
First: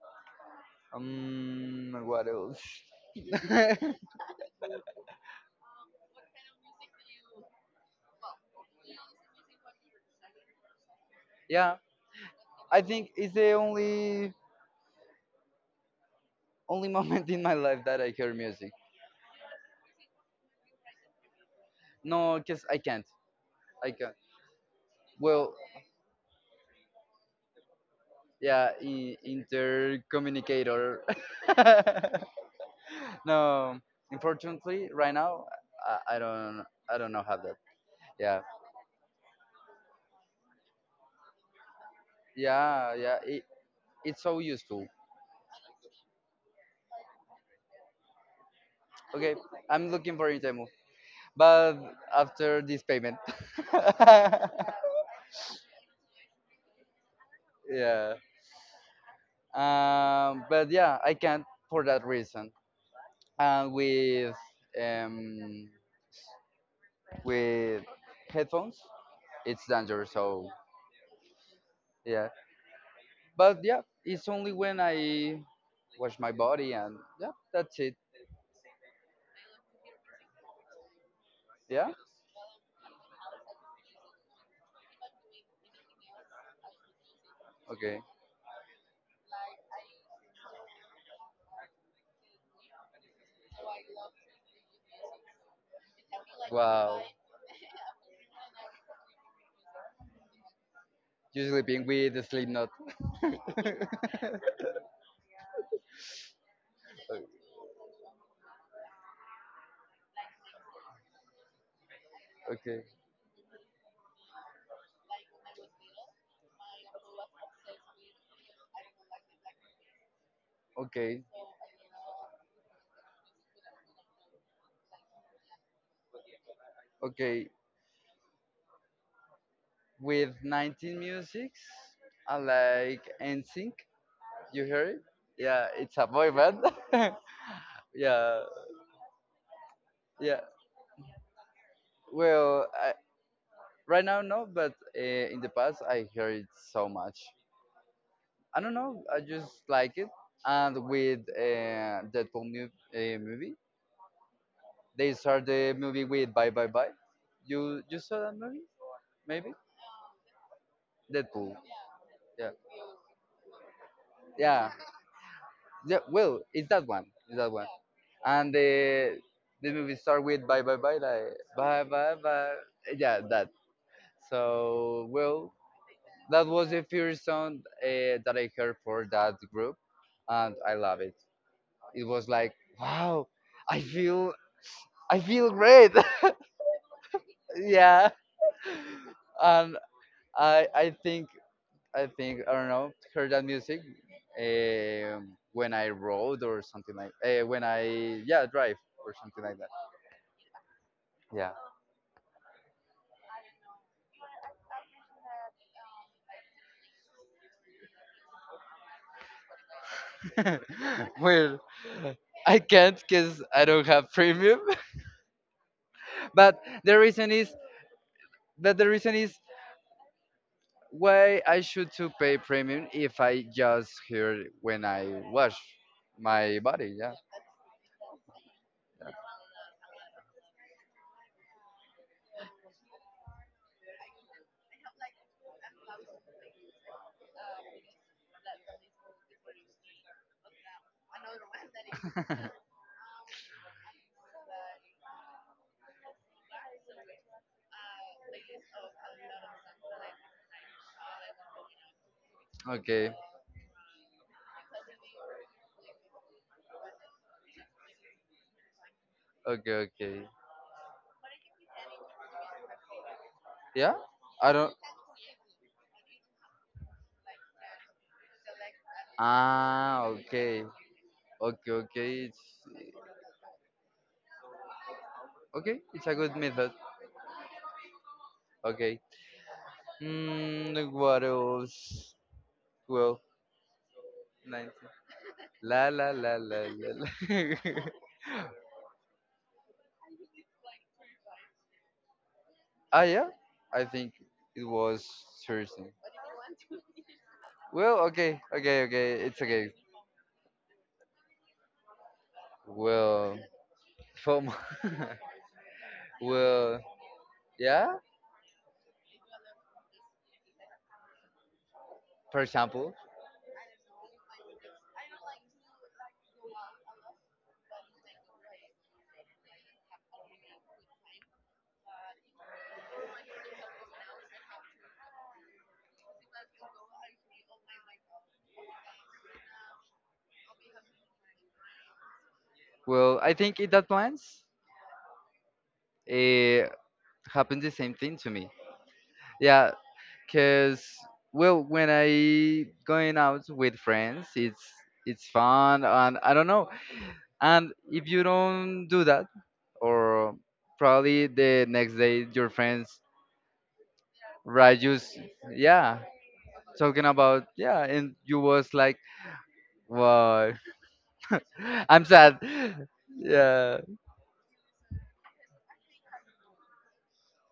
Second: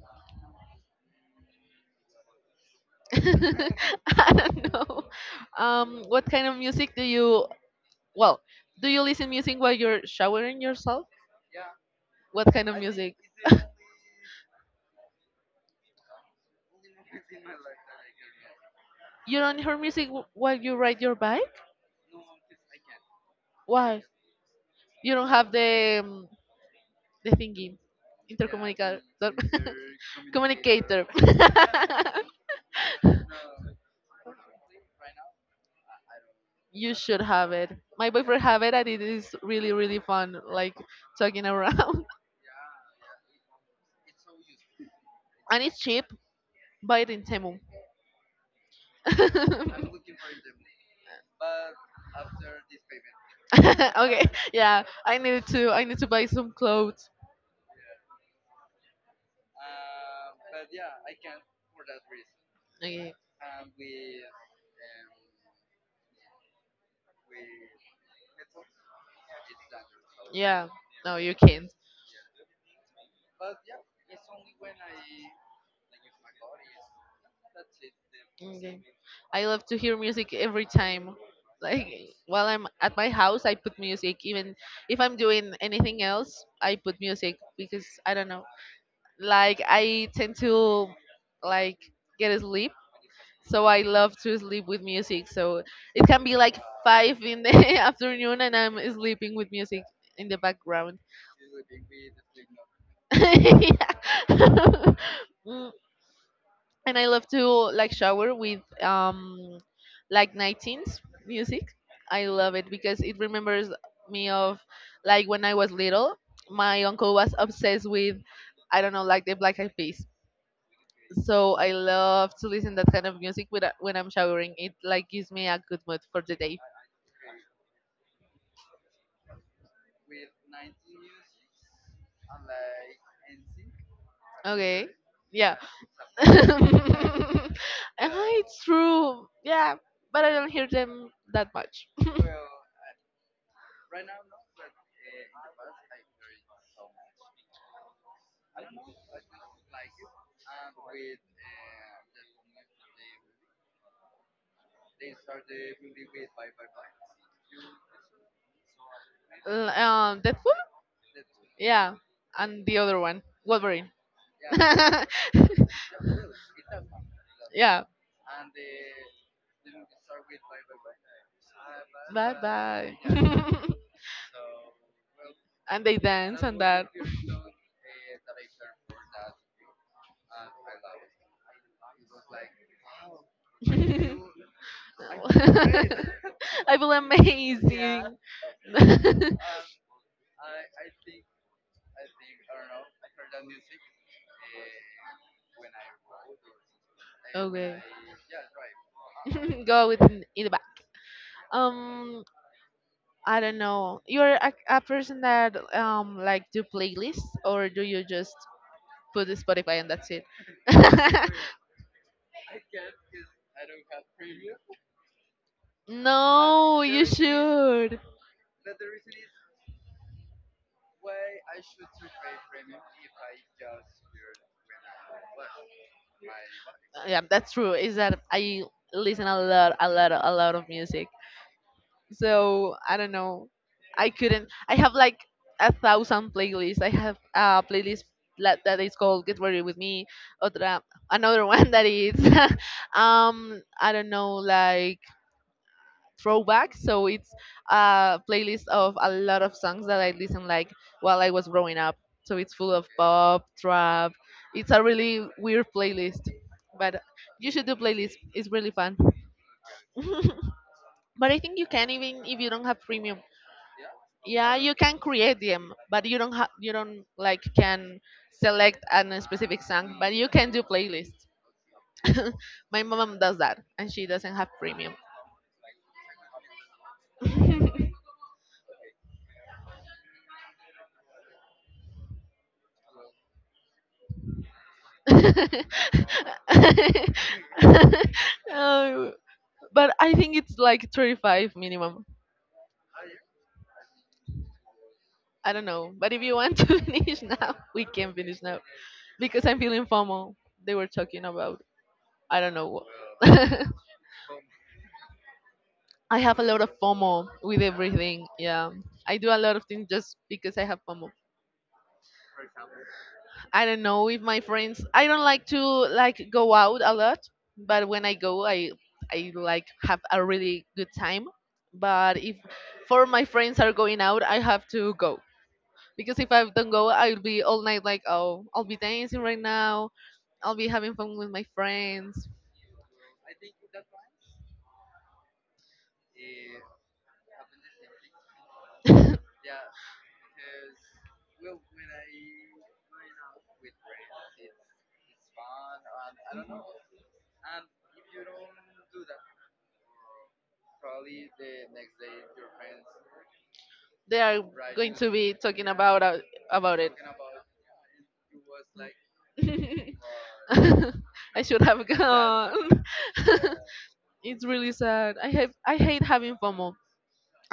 A: Um, what else?
B: I don't know. Um, what kind of music do you? Well, do you listen music while you're showering yourself?
A: Yeah,
B: What kind of
A: I think
B: music?
A: it's the only only moment in my life that I hear music.
B: You don't hear music w- while you ride your bike?
A: No, cause I can't. I
B: Why?
A: can't.
B: You don't have
A: Well,
B: the um, the thingy,
A: yeah,
B: intercommunicator,
A: in, intercommunicator.
B: communicator.
A: No, unfortunately, right now, I, I don't,
B: You
A: I don't
B: should
A: know how
B: have
A: that.
B: it. My
A: Yeah,
B: boyfriend have it, and it is really really fun. Like talking around,
A: yeah, yeah. It, it's so useful.
B: and it's cheap. Buy it in Temu.
A: Okay, I'm looking for Itemu, but after this payment.
B: Okay, yeah. I need to. I need to buy some clothes.
A: Yeah. Um, but yeah, I can't for that reason.
B: Okay.
A: And with um, with headphones, it's dangerous. So
B: Yeah. No, you can't.
A: yeah. But yeah, it's only when I wash my body and yeah, that's it.
B: Okay. I love to hear music every time.
A: Yeah.
B: Like while I'm at my house, I put music. Even if I'm doing anything else, I put music because
A: Okay.
B: I don't know. Like I tend to like get asleep so I love to sleep with music. So it can be like
A: Wow.
B: five in the afternoon, and I'm sleeping with music in the background.
A: You're sleeping with the sleep note.
B: Yeah. Mm, and I love to like shower with um like 19s music. I love it
A: Okay.
B: because it remembers me of like when I was little. My uncle was obsessed with I don't know like the Black Eyed Peas.
A: Okay.
B: So I love to listen that kind of music with, when I'm showering. It like gives me a good mood for the day.
A: Okay. With nineteen musics, I like NSYNC. You hear
B: Okay.
A: it?
B: Yeah.
A: Yeah, it's a boy band.
B: Ah,
A: Yeah.
B: it's true. Yeah, but I
A: Yeah.
B: don't hear them that much.
A: Well, I, right now no, but uh, in the past I hear it so much. I don't know. I just like it. And with uh, Deadpool mu- uh, movie, they start the movie with Bye Bye Bye. You you saw that movie? Maybe
B: L- Um, Deadpool?
A: Deadpool.
B: Yeah,
A: Yeah.
B: and the other one, Wolverine.
A: Yeah, yeah. Well, it's that one. It's that one.
B: Yeah,
A: And the the movie start with bye bye bye like bye bye
B: bye
A: bye.
B: bye.
A: Yeah, that. So well,
B: And they dance
A: that
B: and
A: was the
B: that.
A: first song uh, that I heard for that group, and I love it. It was like wow, I feel I feel great.
B: I feel
A: Yeah,
B: amazing.
A: and I I think I think I don't know heard that music um when I rode or something like uh, when
B: Okay,
A: I yeah drive or something like that.
B: go with in in the back.
A: Yeah.
B: Um, I don't know. You're a, a person that um like do playlists or do you just put the Spotify and that's it.
A: Well, I can't because I don't have premium. But
B: No,
A: the
B: you
A: reason is
B: should.
A: that the reason is why I should to pay premium if I just hear when I wash my body.
B: Uh,
A: Yeah.
B: Yeah, that's true. Is that I listen a lot, a lot, a lot of music. So I don't know. I couldn't. I have like a thousand playlists. I have a playlist la- that is called "Get Ready with Me." Otra, another one that is,
A: Yeah.
B: um, I don't know, like throwback. So it's a playlist of a lot of songs that I listened like while I was growing up. So it's full of
A: Okay.
B: pop, trap. It's a really weird playlist, but you should do playlist. It's really fun.
A: Okay. Okay.
B: But I think you can even if you don't have premium.
A: Yeah. I
B: Yeah, you
A: don't.
B: can create them, but you don't have you don't like can select an- a specific song,
A: Ah.
B: but you can do
A: Okay.
B: playlists.
A: Okay. Okay. It's.
B: My mom does that, and she doesn't have premium.
A: Okay, it's a good method. Okay. Mm, what else? Well, nineteen. La la la la la la.
B: Oh, but I think it's like thirty-five minimum.
A: Ah, yeah? I think it was
B: I don't know.
A: Thursday.
B: But if you want to finish now, we
A: Well,
B: can
A: okay,
B: finish now.
A: okay, okay. It's
B: Because I'm
A: okay.
B: feeling FOMO. They were talking about, I don't know what.
A: Well, from.
B: I have a lot of
A: Well,
B: FOMO with
A: yeah,
B: everything. Yeah. I do a lot of things just because I have FOMO.
A: for example.
B: I don't know if my friends. I don't like to like go out a lot, but when I go, I I like have a really good time. But if four of my friends are going out, I have to go because if I don't go, I'll be all night like, oh, I'll be dancing right now. I'll be having fun with my friends.
A: Well, I think in that plans, it happened the same thing to me.
B: They
A: Yeah, cause well, when I going out with friends, it's it's fun, and I don't know. And if you don't do that, or probably the next day your friends
B: are
A: write
B: going
A: you,
B: to
A: s-
B: be talking
A: yeah,
B: about uh, about it.
A: talking about yeah, and you was like, wow,
B: I should have
A: I'm sad.
B: gone.
A: Yeah,
B: It's really sad. I have I hate having FOMO.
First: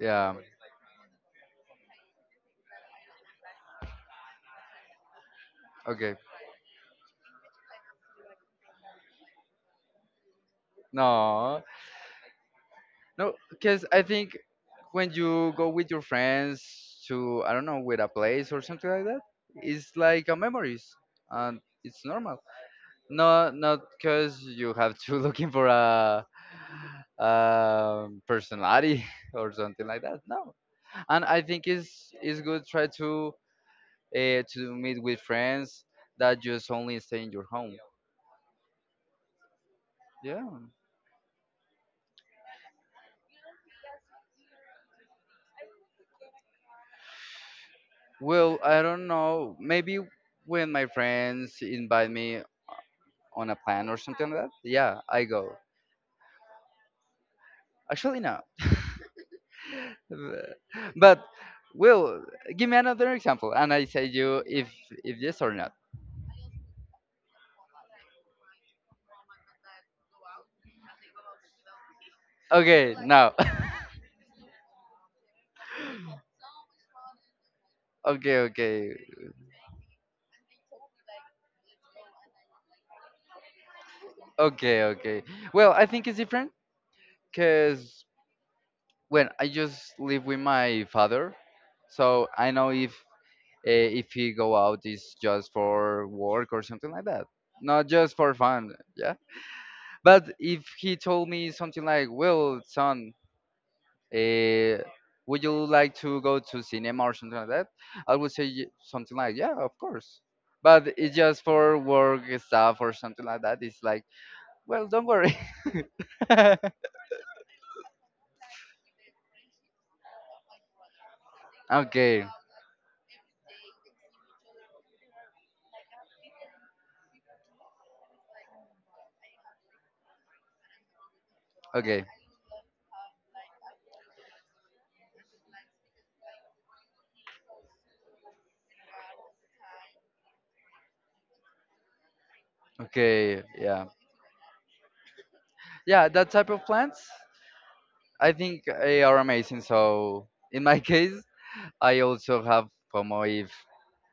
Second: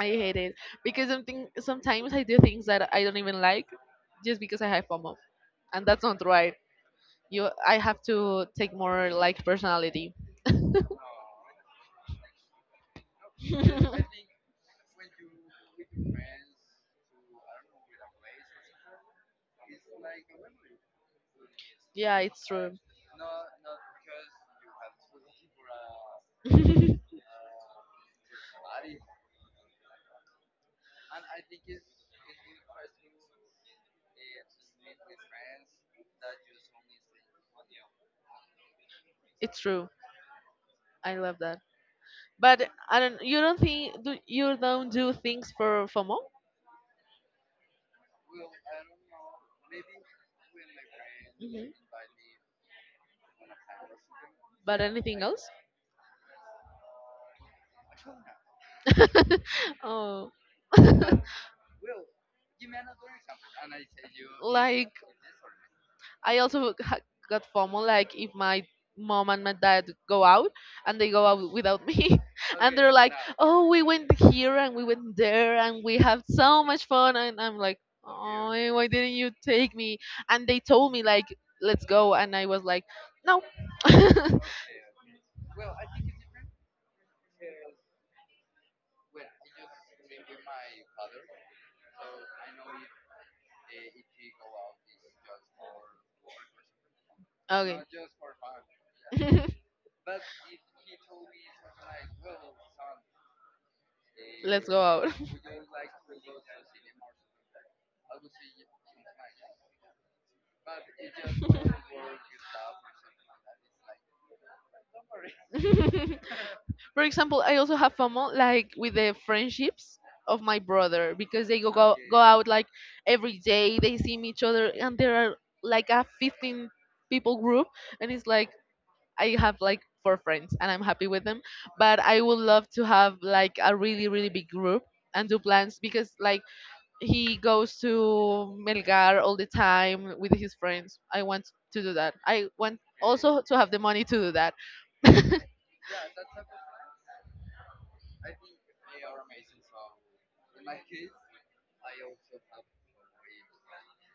B: I hate it because something sometimes I do things that I don't even like just because I have FOMO, and that's
A: okay.
B: not right. You, I have to take more like personality.
A: No, No, because I think when you go with your friends to I don't know with a place or something like that, it's like a memories and it's
B: Yeah,
A: normal.
B: it's true.
A: No, not because you have to looking for a um, personality or something like that. No, and I think it's it's good try to uh, to meet with friends that just only stay in your home.
B: It's true.
A: Yeah.
B: I love that. But I don't. You don't think do you don't do things for FOMO?
A: Well, I don't know. Maybe when my friends
B: Hmm.
A: invite me on a plan or something like that,
B: But
A: yeah,
B: anything
A: I
B: else?
A: go. Actually, no.
B: Oh.
A: But Will, give me another example, and I say you if
B: Like
A: if yes or not.
B: I also ha- got FOMO. Like if my mom and my dad go out and they go out without me, and they're
A: Okay,
B: like,
A: now.
B: "Oh, we went here and we went there and we had so much fun," and I'm like,
A: okay,
B: "Oh, why
A: okay,
B: didn't you take me?" And they told me like, "Let's go," and I was like, "No."
A: okay, okay. Well, I think it's different because when I just live with my father, so I know if uh, if he go out is just for work or something like that,
B: Okay,
A: not just for fun. Yeah. But if he told me something like, "Well, son,
B: let's
A: uh,
B: go out.
A: would you like to go to cinema or something like that? I would say y- something like, yeah, of course. But it's just for work stuff or something like that. It's like, well, don't worry."
B: For example, I also have FOMO like with the friendships of my brother because they go go, go
A: okay,
B: out like every day. They see each other, and there are like a fifteen people group, and it's like I have like four friends, and I'm happy with them. But
A: okay,
B: I would love to have like a really really big group and do plans because like he goes to Melgar all the time with his friends. I want to do that. I want also
A: okay,
B: to have the
A: yeah,
B: money to do that.
A: yeah. That type of plants, I think, they are amazing. So in my case, I also have FOMO if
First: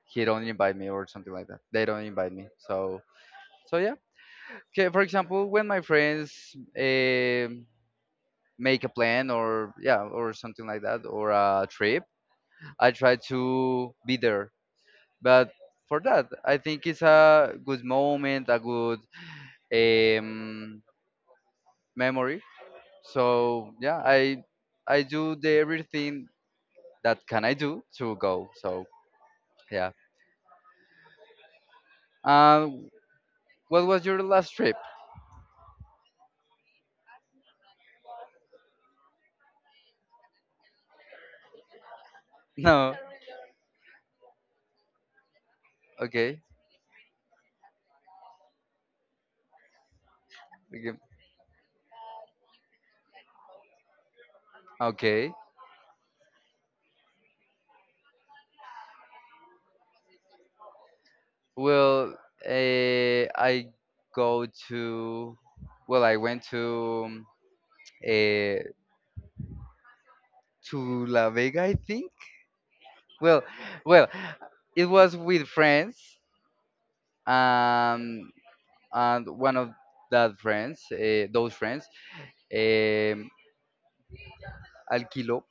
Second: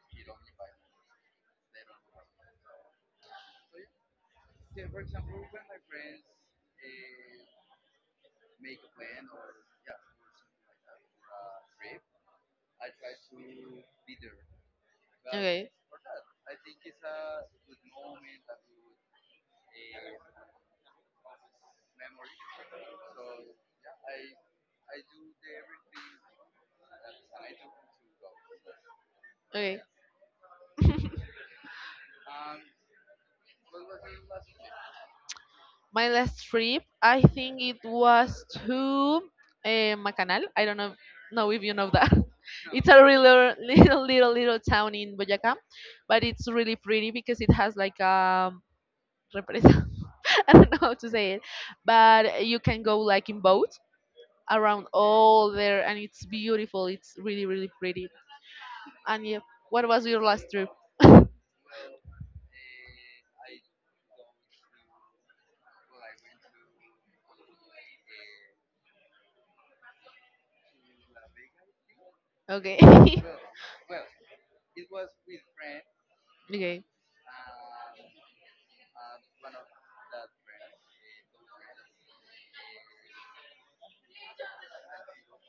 A: he don't invite me or something like that. They don't invite me. So so yeah. Okay. For example, when my friends um make a plan or yeah or something like that or a trip, I try to be there, but
B: Okay.
A: for that I think it's a good moment, a good um, memory. So yeah, i i do the everything that can I do to go. So
B: Okay, yes.
A: yeah. Um, what was your last trip?
B: My last trip, I think it was to eh, Macanal. I don't know, know if you know that. It's
A: No,
B: a really little, little, little town in Boyacá, but
A: okay,
B: it's really pretty because it has like a represa. I don't know how
A: okay,
B: to say it, but you can go like in boat around
A: okay.
B: all there, and it's beautiful. It's really, really pretty. And yeah, what was your last trip?
A: Well, uh, I go to well I went to um, uh, to La Vega, I think.
B: Okay.
A: Well, well, it was with friends,
B: Okay.
A: um, and one of that friends, uh, those friends, um, alquiló,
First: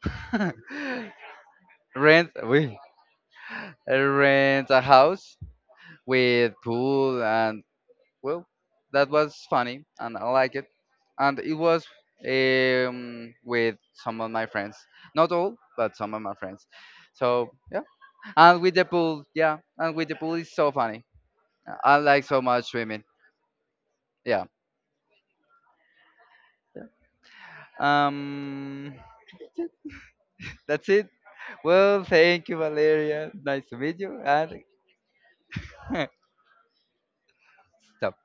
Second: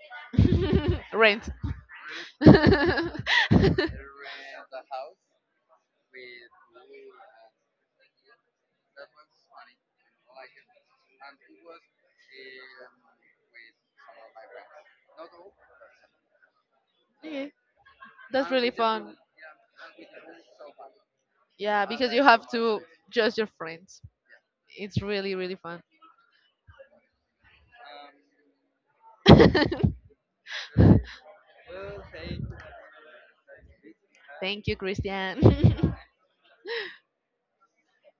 B: Rent.
A: rent, we rent a
B: Yeah,
A: house with pool, and well, that was funny, and I like it, and it was um with some of my friends, not all, but some of my friends. So yeah,
B: that's
A: and
B: really
A: with the
B: fun.
A: pool, yeah, and with the pool is so funny.
B: Yeah,
A: I
B: because you
A: like so
B: have
A: much
B: to
A: swimming.
B: judge your friends.
A: Yeah.
B: It's really, really fun.
A: Um, that's it. Well, thank you, Valeria. Nice to meet you. And
B: Thank you, Christian.
A: stop.